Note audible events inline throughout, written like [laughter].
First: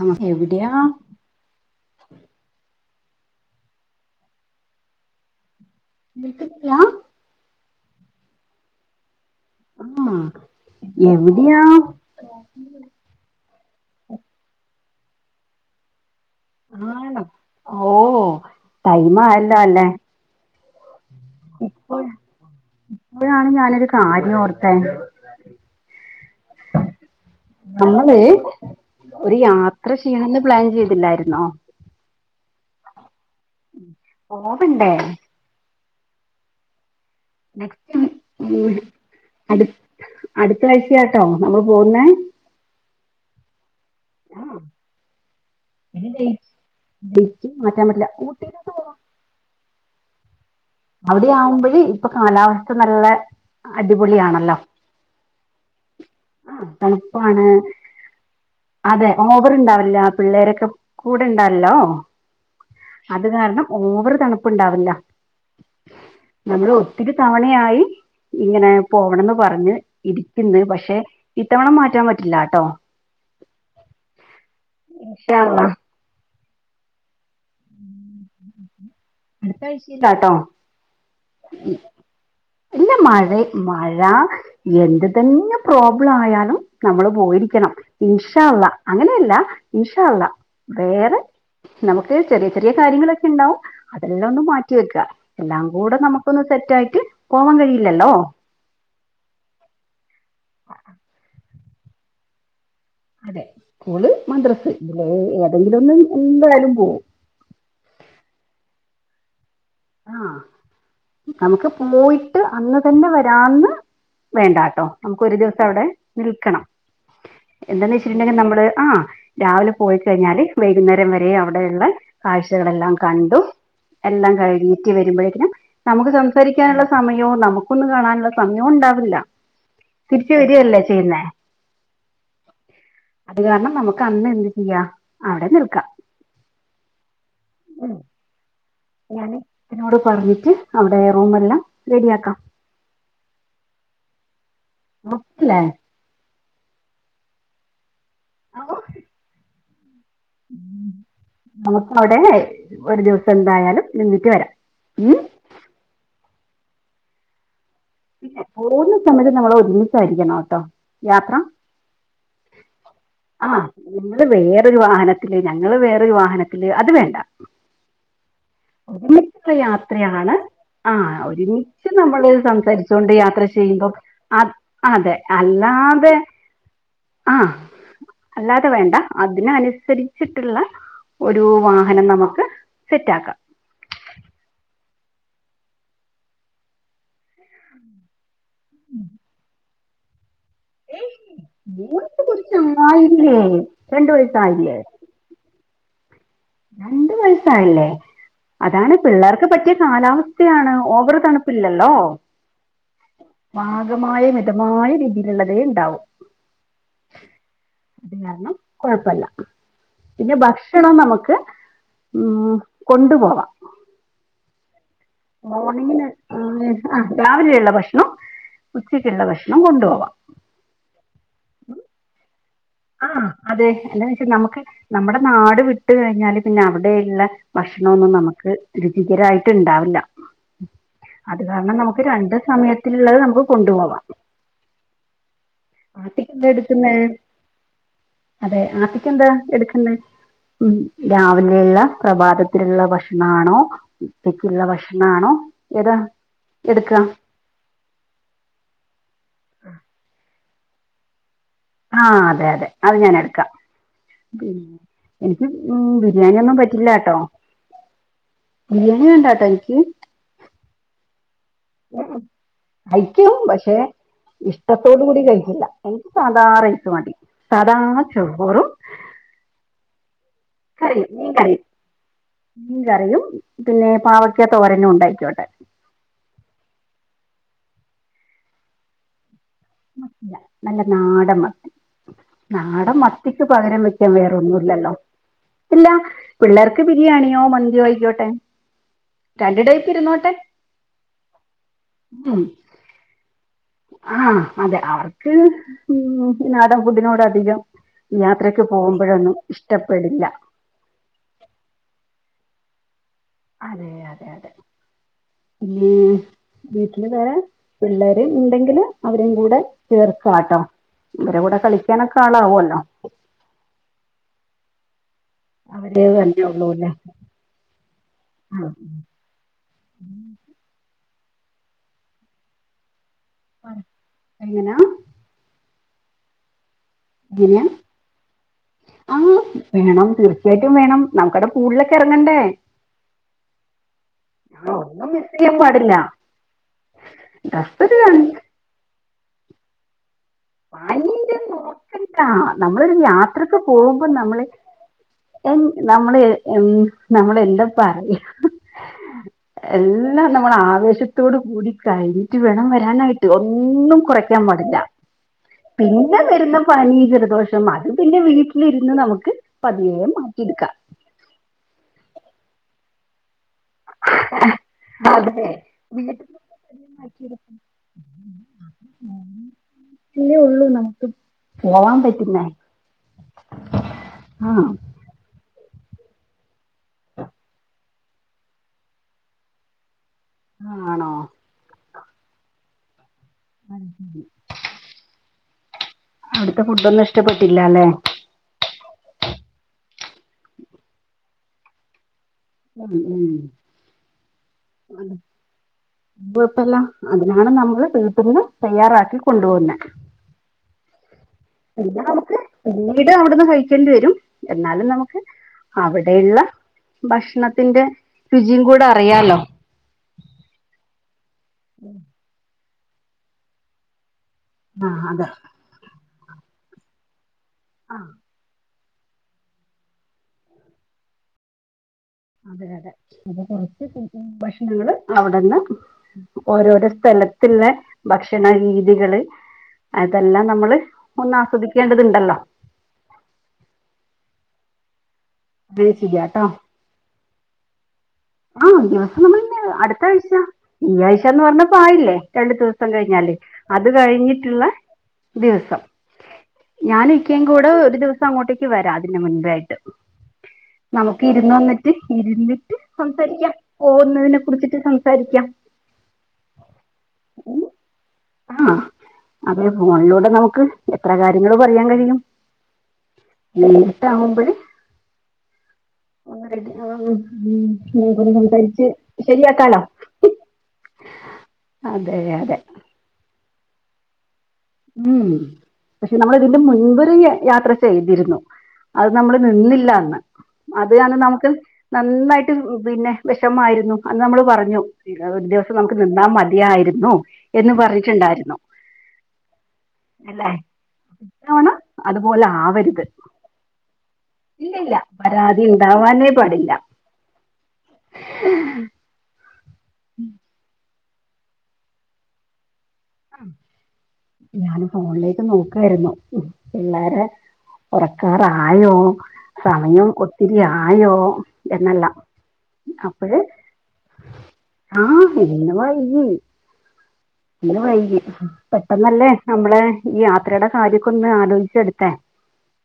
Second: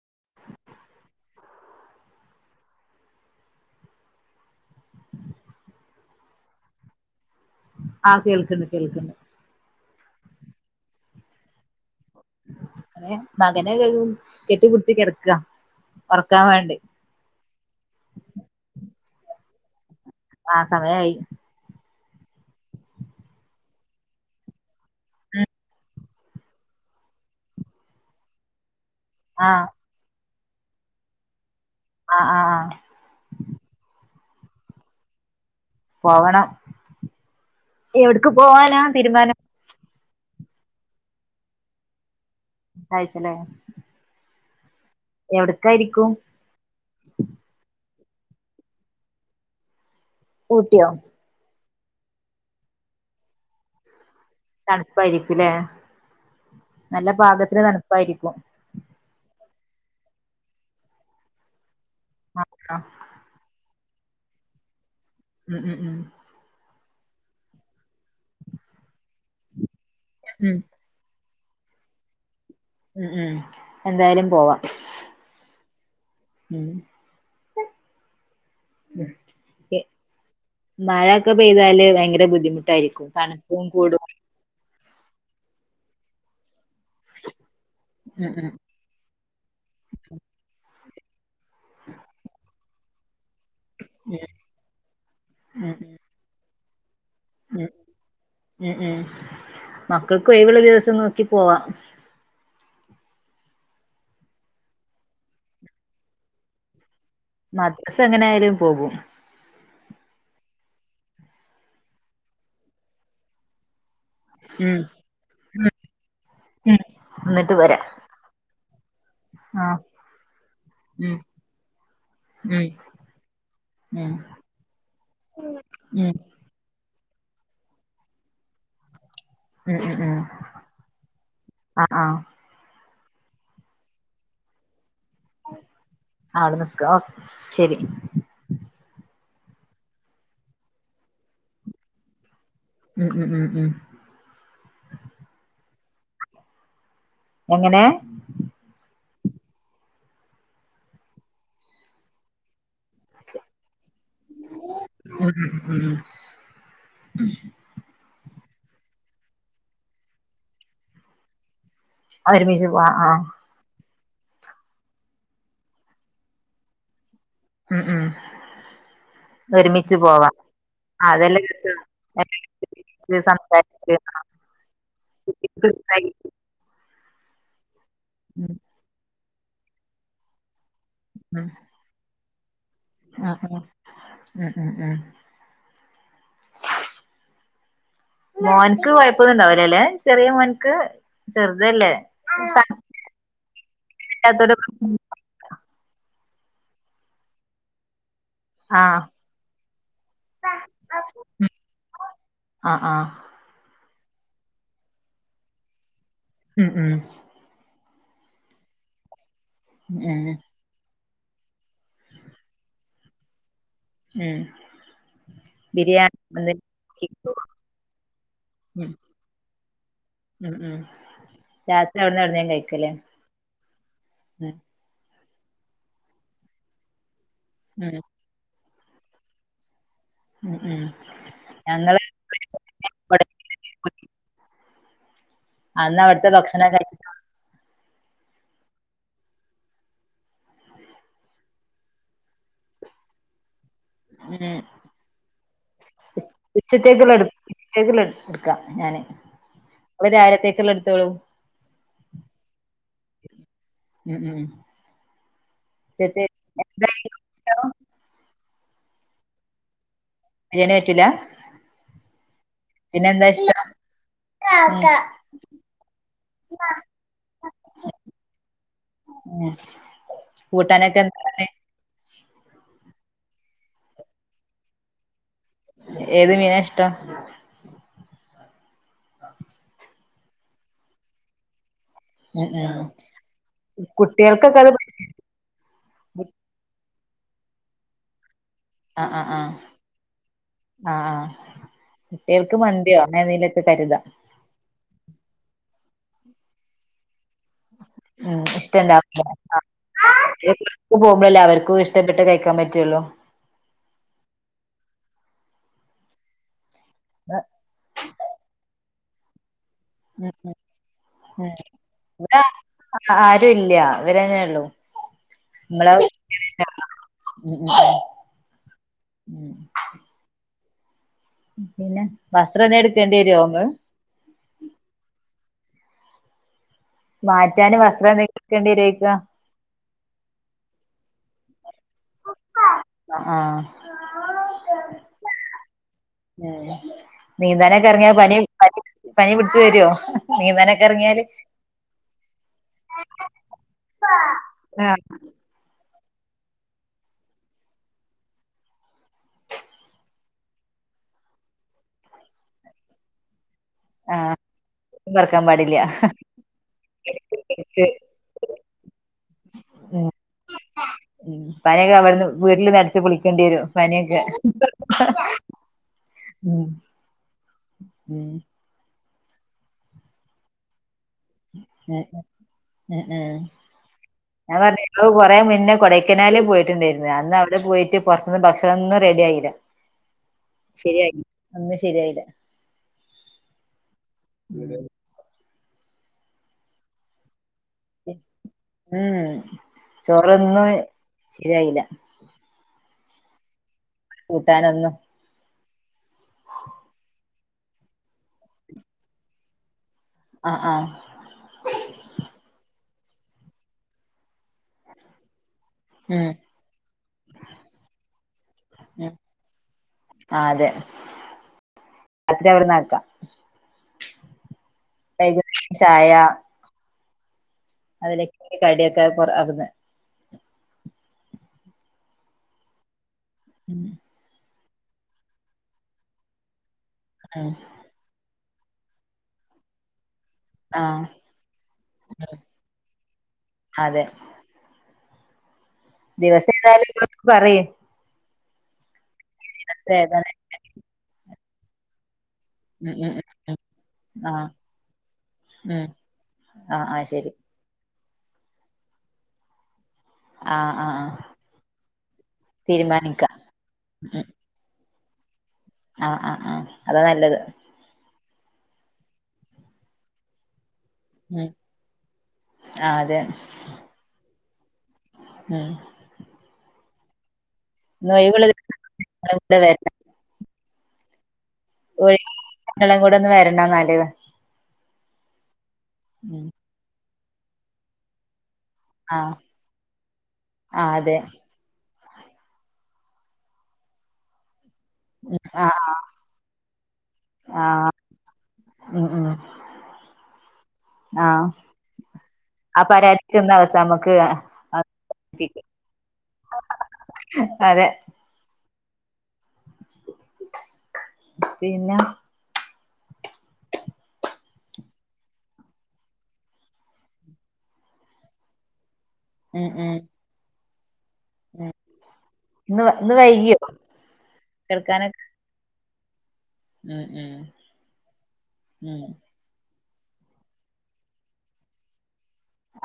ആ എവിടെയാ? വിട്ടക്കിയാ [unintelligible] ആ കേൾക്കണ് കേൾക്കണ് ആ എവിടെയാ? എൻ്റെ മകനെ കെട്ടിപ്പടിച്ച് കിടക്കാ ആണോ ഓ ടൈമായല്ലോ അല്ലേ ആ സമയായി ഇപ്പോൾ ഇപ്പോഴാണ് ഞാനൊരു കാര്യം ഓർത്തെ നമ്മള് ഒരു ആഹ് യാത്ര ചെയ്യണെന്ന് പ്ലാൻ ചെയ്തില്ലായിരുന്നോ ആ ആ ആ പോവണ്ടേ പോവണം നെക്സ്റ്റ് എവിടെക്ക് ഉം പോവാനാ തീരുമാനം അടു അടുത്ത ആഴ്ചയാട്ടോ നമ്മള് പോവുന്നേ അടുത്താഴ്ചല്ലേ ആ ജയിച്ചു മാറ്റാൻ പറ്റില്ല ഊട്ടീല് പോവാം ഊട്ടിയോ അവിടെ ആവുമ്പൊഴ് ഇപ്പൊ കാലാവസ്ഥ നല്ല അടി തണുപ്പായിരിക്കുലേ ആ തണുപ്പാണ് അതെ ഓവർ ഉണ്ടാവില്ല പിള്ളേരൊക്കെ കൂടെ ഇണ്ടാവല്ലോ ആഹ് ആഹ് അത് കാരണം ഓവറ് തണുപ്പ് ഉണ്ടാവില്ല ഉം ഉം ഉം ഒത്തിരി തവണയായി ഇങ്ങനെ പോവണംന്ന് പറഞ്ഞ് ഉം ഇരിക്കുന്ന് പക്ഷെ ഇത്തവണ മാറ്റാൻ പറ്റില്ല ട്ടോ ഉ ഉം എന്തായാലും പോവാം ഇൻഷാ അള്ളാ ഉം അടുത്താഴ്ച്ചയിലാട്ടോ മഴ ഒക്കെ പെയ്താല് ഭയങ്കര ഇല്ല ബുദ്ധിമുട്ടായിരിക്കും മഴ തണുപ്പും മഴ കൂടും എന്ത് തന്നെ പ്രോബ്ലം ആയാലും നമ്മൾ പോയിരിക്കണം ഉം ഇൻഷ ഉം അള്ളാ അങ്ങനെയല്ല ഇൻഷാ അല്ലാഹ് വേറെ നമുക്ക് ചെറിയ ചെറിയ കാര്യങ്ങളൊക്കെ ഉണ്ടാവും അതെല്ലാം ഒന്നും മാറ്റി വെക്കാ എല്ലാം കൂടെ നമുക്കൊന്ന് സെറ്റ് ആയിട്ട് ഉ ഉ ഉം മക്കൾക്കു ഒഴിവുള്ള ദിവസം നോക്കി പോവാ അതെ സ്കൂള് മദ്രസ ഇതില് ഏതെങ്കിലും ഒന്നു എന്തായാലും പോകും മദ്രസ എങ്ങനെ ആയാലും പോകും ആ നമുക്ക് പോയിട്ട് അന്ന് തന്നെ വരാന്ന് വേണ്ട ഉം കേട്ടോ നമുക്ക് ഒരു ദിവസം അവിടെ നിൽക്കണം ഉം എന്നിട്ട് വരാം എന്താന്ന് വെച്ചിട്ടുണ്ടെങ്കിൽ നമ്മള് ആ രാവിലെ ആഹ് പോയി കഴിഞ്ഞാല് വൈകുന്നേരം ഉം വരെ അവിടെ ഉള്ള ഉം ഉം കാഴ്ചകളെല്ലാം കണ്ടു ഉം എല്ലാം കഴിഞ്ഞി ട്ടു വരുമ്പോഴേക്കും നമുക്ക് ഉം സംസാരിക്കാനുള്ള സമയോം നമുക്കൊന്നും കാണാനുള്ള സമയോം ഉണ്ടാവില്ല ഉം ഉം തിരിച്ച് വരുവല്ലേ ചെയ്യുന്നേ ആഹ് ആഹ് അത് കാരണം നമുക്ക് അന്ന് എന്ത് ചെയ്യാം അവിടെ നിൽക്കാം അവിടെ നിക്ക ഒ ശരി ഞാൻ സിനോട് പറഞ്ഞിട്ട് അവിടെ റൂം എല്ലാം റെഡിയാക്കാം ഉം ഉം ഉം ഉം മുത്തിലെ എങ്ങനെ ആഹ് നമുക്ക് അവിടെ ഒരു ദിവസം എന്തായാലും നിന്നിട്ട് വരാം ഉം ഉം ഉം പിന്നെ പോകുന്ന സമയത്ത് നമ്മൾ ഒരുമിച്ചായിരിക്കണോട്ടോ യാത്ര ഒരുമിച്ച് പോവാം ആ ആഹ് നിങ്ങള് വേറൊരു വാഹനത്തില് ഞങ്ങള് വേറൊരു വാഹനത്തില് അത് വേണ്ട ഉം ഉം ഒരുമിച്ചുള്ള ഒരുമിച്ച് പോവാ യാത്രയാണ് ആ അതല്ലേ രസം ഒരുമിച്ച് നമ്മള് സംസാരിച്ചോ ണ്ട് യാത്ര ചെയ്യുമ്പോ സംസാരിച്ച് അ അതെ അല്ലാതെ ആ ഉം അല്ലാതെ വേണ്ട അതിനനുസരിച്ചിട്ടുള്ള ഒരു വാഹനം നമുക്ക് സെറ്റാക്കാം ആഹ ആ ഉം ഉ ഉം മോൻക്ക് കുഴപ്പൊന്നും ഇണ്ടാവൂല ലേ ചെറിയ മോൻക്ക് ചെറുതല്ലേ ച്ചും സ്ഥലത്തില്ലാത്തോണ്ട് ആയില്ലേ രണ്ട് വയസ്സായില്ലേ പ്രശ്നം. രണ്ട് വയസായല്ലേ അതാണ് ആഹ് പിള്ളേർക്ക് പറ്റിയ കാലാവസ്ഥയാണ് ഓവറ് തണുപ്പില്ലല്ലോ ആഹ് ആഹ് പാകമായ മിതമായ രീതിയിലുള്ളതേ ഉണ്ടാവും ഉം ഉം അത് കാരണം കുഴപ്പല്ല ഉം പിന്നെ ഭക്ഷണം നമുക്ക് ഉം കൊണ്ടുപോവാം ഉം മോണിങ്ങിന് ബിരിയാണി ഒന്ന് രാവിലെയുള്ള ഭക്ഷണം ഉം ഉച്ചക്കുള്ള ഭക്ഷണം കൊണ്ടു പോവാം ഉം ഉം രാത്രി അവിടന്ന് എവ്ട്ന്നേം കഴിക്കും ആഹ അതെ എന്താന്ന് വെച്ചാ നമുക്ക് നമ്മുടെ നാട് വിട്ട കഴിഞ്ഞാല് പിന്നെ അവിടെയുള്ള ഉം ഭക്ഷണൊന്നും നമുക്ക് രുചികരായിട്ട് ഉണ്ടാവില്ല ഉം ഉം അത് കാരണം നമുക്ക് ഞങ്ങള് രണ്ട് സമയത്തിലുള്ളത് നമുക്ക് കൊണ്ടുപോവാം അന്ന് ആദ്യം അവിടത്തെ എന്താ ഭക്ഷണം എടുക്കുന്നത് കഴിച്ചിട്ടാ അതെ ആപ്പക്ക് എന്താ എടുക്കണ്ടേ ഉം രാവിലെയുള്ള പ്രഭാതത്തിലുള്ള ഭക്ഷണാണോ ഉച്ചക്കുള്ള ഭക്ഷണം ആണോ ഏതാ എടുക്കുക ഉച്ചത്തേക്ക്ള്ളത് ട് ഉച്ചത്തേക്ക്ള്ളത്‌ട്ക്കാ ഞാന്. ങ്ങള് രാവിൽതേക്ക് ള്ളതെടുത്തോളൂ ആഹ അതെ അതെ അത് ഞാൻ എടുക്കാം ഉം ഉം പി എനിക്ക് ഉ ഉച്ചത്തെ ബിരിയാണി ഒന്നും പറ്റില്ലട്ടോ എന്തായിരിക്കും ഇഷ്ടം ബിരിയാണി വേണ്ടാട്ടോ എനിക്ക് ബിര്യേണി പറ്റൂലാ? അയ്ക്കും പക്ഷേ ഇഷ്ടത്തോടു കൂടി കഴിക്കില്ല. എനിക്ക് സാധാ റൈസ് മതി സാധാ ചോറും ഉം കൂട്ടാനൊക്കെ കറിയും എന്താ മീൻ വാണ്ട്യേ കറിയും മീൻ കറിയും പിന്നെ പാവക്ക തോരനും ഉണ്ടായ്ക്കോട്ടെ ഏത് മീനാ ഇഷ്ടം ആഹ നല്ല നാടൻ മത്തി ഉം നാടൻ ഉം മത്തിക്ക് പകരം വെക്കാൻ കുട്ടികൾക്കൊക്കെ അത് വേറൊന്നുല്ലല്ലോ അല്ല പിള്ളേർക്ക് ബിരിയാണിയോ മന്തിയോ ആയിക്കോട്ടെ ആഹ ആ് രണ്ട് ടൈപ്പ് ഇരുന്നോട്ടെ ആഹ ആഹ് ആഹ കുട്ടികൾക്ക് മന്തിയോ അങ്ങനേ തിലൊക്കെ ആഹ അതെ അവർക്ക് ഉം നാടൻ ഫുഡിനോടധികം ഉം ഇഷ്ടണ്ടാവൂല. [unintelligible] പോകുമ്പോഴല്ലേ അവർക്കും ഇഷ്ടപ്പെട്ട് കഴിക്- ക്കാൻ പറ്റുള്ളൂ അതെ അതെ അതെ ഈ വീട്ടില് വേറെ പിള്ളേര് ഉണ്ടെങ്കില് അവരേം കൂടെ ഉം ഉം ചേർക്കാട്ടോ. ഇവരെ ഉം കൂടെ കളിക്കാനൊക്കെ ഇവിടെ ആളാവൊല്ലോ ആരും ഇല്ല ഇവരന്നെ ഉള്ളൂ നമ്മള അവര് തന്നേ ഉള്ളൂല്ലേ ഉം ഉം ആ ഉം പിന്നെ വസ്ത്രം എന്തെങ്കിലും എടുക്കേണ്ടി വരോ മ്മ് എങ്ങനാ എങ്ങനെയാ മാറ്റാന് വസ്ത്രം എന്തേ എടുക്കേണ്ടി വരുയാക്കും ആ വേണം തീർച്ചയായിട്ടും വേണം നമുക്കിവിടെ പൂളിലൊക്കെ ഇറങ്ങണ്ടേ ആഹ് ആഹ് ഞ ഒന്നും മിസ്ചെയ്യാൻ പാടില്ല ഏ നീന്താനൊക്കെ ഡ്രസ്സ് ഇറങ്ങിയാ പനി പനി പനിപിടിച്ചു വരോ പനിന്റെ നോക്കണ്ട നമ്മളൊരു യാത്രക്ക് പോകുമ്പം നമ്മള് [unintelligible] നമ്മൾ ഹെ നമ്മള് എന്താ പറയാ എല്ലാം നമ്മൾ ആവേശത്തോട് കൂടി കഴിഞ്ഞിട്ട് വേണം വരാനായിട്ട് ഒ ന്നും ആഹ് കുറക്കാൻ പടില്ല. പറക്കാൻ പാടില്ല പിന്നെ വരുന്ന പനി ഇതൊക്കെ ജലദോഷം അത് പിന്നെ വീട്ടിലിരുന്ന് നമുക്ക് പതിയെ ഉം മാറ്റിയെടുക്കാം വീട്ടിൽ നരിച്ച് കുളി ക്കേണ്ടി വരും പനിയൊക്കെ അതെ ഉം ഉം പീയെ ഉള്ളൂ നമ്മ എ എ ഏ ആ ഞാൻ പറഞ്ഞു ഇങ്ങള് കൊറേ മുന്നേ കൊടൈക്കനാലിൽ പോയിട്ടുണ്ടായിരുന്ന അന്ന് അവിടെ പോയിട്ട് പുറത്തുനിന്ന് ഭക്ഷണം ഒന്നും റെഡി ആയില്ല ശരിയായി ആണോ ഒന്നും ശരിയായില്ല [inaudible] അവിടുത്തെ ഫുഡ് ഒന്നും ഇഷ്ടപ്പെട് ഉം ചോറൊന്നും ശരിയായില്ല ഉം ഉം കൂട്ടാനൊന്നു കൊഴപ്പല്ല അതിനാണ് നമ്മൾ വീട്ടിന്നു തയ്യാറാക്കി കൊണ്ട് പോവുന്നെ [unintelligible] ആഹ് ആഹ് പിന്നെ ഇടെ അവിടുന്ന് കഴിക്കേണ്ടി വരും എന്നാലും നമുക്ക് ഉം അവിടെയുള്ള ഭക്ഷ ണത്തിന്റെ രുചിയും കൂടെ ഉം അഴിയാലോ അച്ഛാ അവിടുന്നാക്കാ ആ അതെ വൈക്ത്തെ ചായ അതിലേക്ക് കടിയൊക്കെ പൊർ ആവുന്നെ അതെ അതെ ഉം [unintelligible] ഭക്ഷണങ്ങൾ അവിടുന്ന് ഓരോരോ സ്‌ സ്ഥലത്ത്ന്ന് ഭക്ഷണ രീതികള് അത് തെല്ലാം നമ്മള് ആഹ് ഒന്നസ്വദിക്കേണ്ടതുണ്ടല്ലോ അതെ ചെയ്യാട്ടോ ദിവസം ഏതായാലും നിങ്ങള് അപ്പൊ പറയ് ആ അടുത്തെ നമ്മളിന്ന് ദിവസം അടുത്താഴ്ച. ഏതാണ് വ്യായാഴ്ച്ചാന്ന് പറഞ്ഞപ്പൊ ആയില്ലേ. രണ്ടു ദിവസം കഴിഞ്ഞാല് അത് ആഹ് കഴിഞ്ഞിട്ടുള്ള ദിവസം ഉം ആഹ് ആഹ് ഞാനും ശരി ഇക്കയും കൂടെ ഒരു ദിവ സങ്ങോട്ടേക് വരാ അതിനു മുന്പേ ആയിട്ട്. ആഹ് ആഹ് ആഹ് നമുക്ക് ഇരുന്നൊന്നിറ്റ് ഇരുന്നിട്ട് തീരുമാനിക്കാം സംസാരിക്കാം പോവുന്നതിനെ കുടിച്ചിട്ട് സംസാരിക്കാം ആ ആ ആ അതാ നല്ലത് ആ അതെ ഫോണിലൂടെ നമുക്ക് എത്ര ഉം കാര്യങ്ങൾ പറയാൻ കഴിയും ആഹ് അതെ ആ ആ ഉം ഉം സംസാരിച്ച് ഇങ്ങളും കൂടെ ശരിയാക്കാലോ അതെ അതെ ഒരിക്കലും കൂടെ ഒന്ന് വരണന്നാല് ഉം പക്ഷെ നമ്മൾ ഇതിന്റെ മുൻബൊര് യാത്ര ചെയ്തിരുന്നു അത് ആഹ് നമ്മള് നിന്നില്ല അന്ന്. അത് ആഹ് അതെ കാരണം നമുക്ക് നന്നായിട്ട് പിന്നെ വിഷമായിരുന്നു. അന്ന് നമ്മള് പറഞ്ഞു പിന്നെ ഒരു ദിവസം ആഹ് നമുക്ക് നിന്നാ മതിയായിരുന്നു ആഹ് എന്ന് ആഹ് പറഞ്ഞിട്ണ്ടായിരുന്നു. ഉം ഉം അല്ലെ ആഹ് [unintelligible] ആ അത്പോലാവര്ത്. പരാതിക്കൊന്ന് അവസാനം നമുക്ക് ഇല്ലല്ല അവസാനിപ്പിക്കാം പരാതിണ്ടാവാനേ പാടില്ല. അതെ ഉം പിന്നാ ഞാന് ഫോണിലേക്ക് നോക്കായിരുന്നു പിള്ളാരെ ഒറക്കാറായോ ഉം ഉം സമയം ഒത്തിരി ആ ആയോ എന്ന് ള്ള ഇന്ന് ഇന്ന് അപ്പഴ് വൈകിയോ കെടക്കാനൊക്കെ ആഹ ഇന്ന് വൈകി ഉം ഉം ന്ത്‌ന് വൈകി ഉം പെട്ടെന്നല്ലേ നമ്മളെ ഈ യാത്രയുടെ കാര്യൊക്ക ഒന്ന് ആലോചിച്ച എടുത്തേ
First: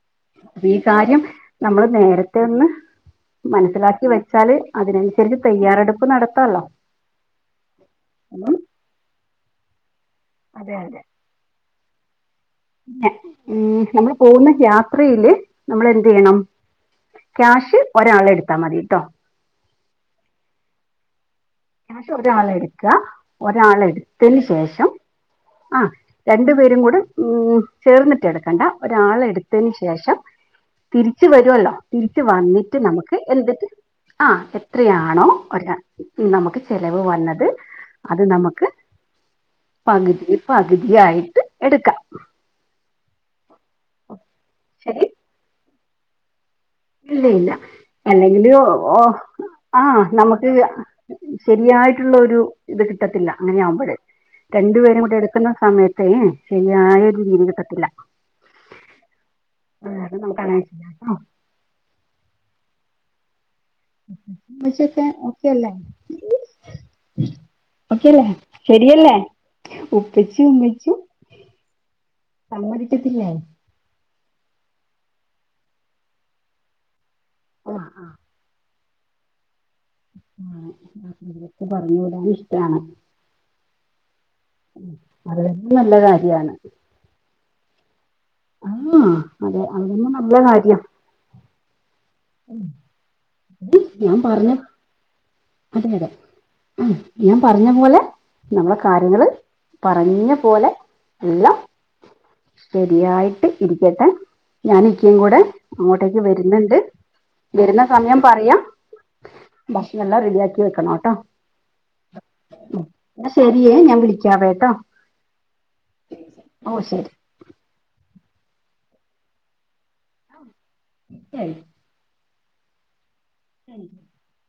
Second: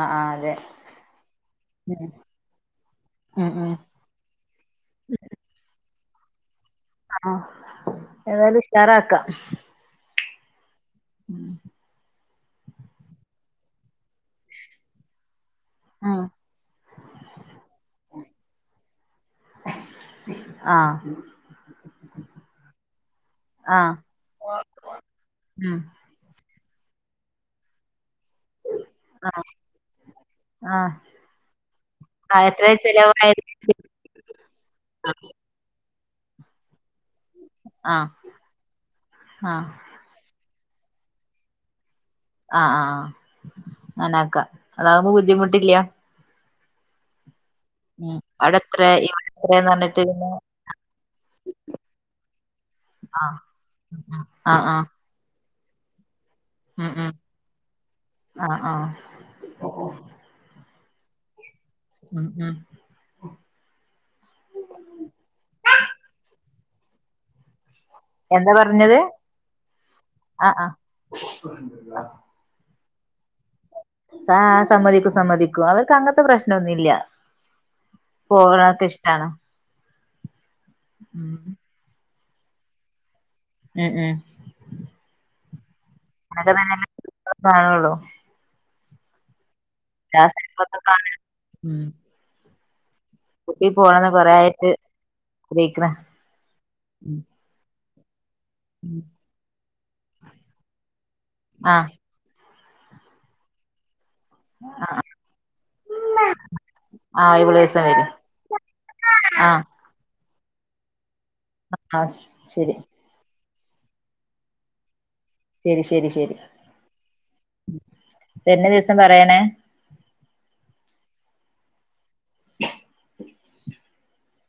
അഹ് ആഹ് അതെ പ്പീ കാര്യം നമ്മള് ഉം നേരത്തെ ഒന്ന് ഉം ഉം മനസ്സിലാക്കി വെച്ചാല് അതിനനുസരിച്ച് തയ്യാറെടുപ്പ് നടത്താല്ലോ. അണോ ഉം ഏതായാലും ഉഷാറാക്കാം. അതെ അതെ എഹ് ഉം നമ്മള് പോകുന്ന യാത്രയില്. നമ്മൾ എന്ത് ആഹ് ചെയ്യണം ക്യാഷ് ഒരാളെ എടുത്താ മതിട്ടോ. ആഹ് ക്യാഷ് ഒരാള എടുക്ക ഒരാള ആഹ് എടുത്തന് ശേഷം ഉം ആഹ് രണ്ട് പേരും കൂടെ ഉം ചേർന്നിട്ട എടുക്കണ്ട ഒരാള ആഹ് എടുത്തയ്ന് ശേഷം ആഹ് തിരിച്ച് വരുവല്ലോ തിരിച്ച് ആഹ് എത്ര വന്നിട്ട് നമുക്ക് ചെലവായത് എന്തിട്ട് ആഹ് എത്രയാണോ ഒര നമുക്ക് ചിലവ് വന്നത് ആഹ് അത് നമുക്ക് ആഹ് പകുതി പകുതിയായിട്ട് എടുക്കാം. ആഹ് ആഹ് അങ്ങനെക്ക ശരി അതാകുമ്പോ ബുദ്ധിമുട്ടില്ല. ഇല്ല ഇല്ല ഉം അല്ലെങ്കില് അവിടെ ഒഹ് എത്ര ഓ ഇവിടെ എത്രന്ന് പറഞ്ഞിട്ട് ആഹ് പിന്നെ നമുക്ക് ശരിയായിട്ടുള്ള ഒരു ഇത് കിട്ടത്തില്ല ആഹ് അങ്ങനെ ആവുമ്പോഴ ആഹ് രണ്ടു ആഹ് പേരും കുടെ എടുക്കുന്ന സമയത്തേ ഉം ശരിയായ ഉം ഒരു രീതി കിട്ടത്തില്ല ആഹ് ആഹ് ആഹ് അത് നമുക്കങ്ങനെ അഹ് ഉം ഉം മശൊക്കെ ഒക്കെല്ലേ. ഓക്കെല്ലേ എന്താ പറഞ്ഞത് ശരിയെല്ലേ ഉപ്പിച്ചി ആഹ് ആഹ് ഉമ്മച്ചിം സമ്മതിക്കത്തില്ലെ? ആഹ് സമ്മതിക്കു സമ്മതിക്കു അവർക്ക് അങ്ങത്തെ പ്രശ്നൊന്ന്ല്ല. ആഹ് പോവ്ണൊക്കെ ഇഷ്ടാണ്. ആഹ് ഉം ക്കെ [unintelligible] പറഞ്ഞ് വിടാന് ഇഷ്ടാണ് ഉം ഉം ഉം അതെ അങ്ങനൊക്കെ ത [unintelligible] ല്ല കാണൊള്ളൂ ആഹ് അതെ അതൊന്നും ആ നല്ല കാര്യ സ്ഥലങ്ങളൊക്കെ കാണാൻ. ഉം കുട്ടി പോണന്ന് കൊറെ ആയിട്ട്. അതെ ആഗ്രഹിക്ക്ണ് അതെ ആഹ് ഞാ പറഞ്ഞ പോലെ. നമ്മളെ കാര്യങ്ങള് പറഞ്ഞ പോലെ എല്ലാം. ആഹ് തരിയായിട്ട് ഇരിക്കട്ടെ. ഞാനും ഇക്കെകൂടെ അങ്ങോട്ടേക്ക് വരുന്ന്ണ്ട്. ആഹ് ഒഴിവുള്ള വെരുന്ന ദിവസം വരീ സമയം പറയ. ആഹ് ഭക്ഷണം എല്ലാം റെഡിയാക്കി വെക്കണോട്ടോ. ആഹ് ശെരി ശെരിയേ ഞാൻ വിളിക്കാവേട്ടോ. ശെരി ശെരി ശെരി ഓ ശരി ഉം വരണ ദിവസം പറയണേ. ഉ [unintelligible] [unintelligible] ശ [unintelligible]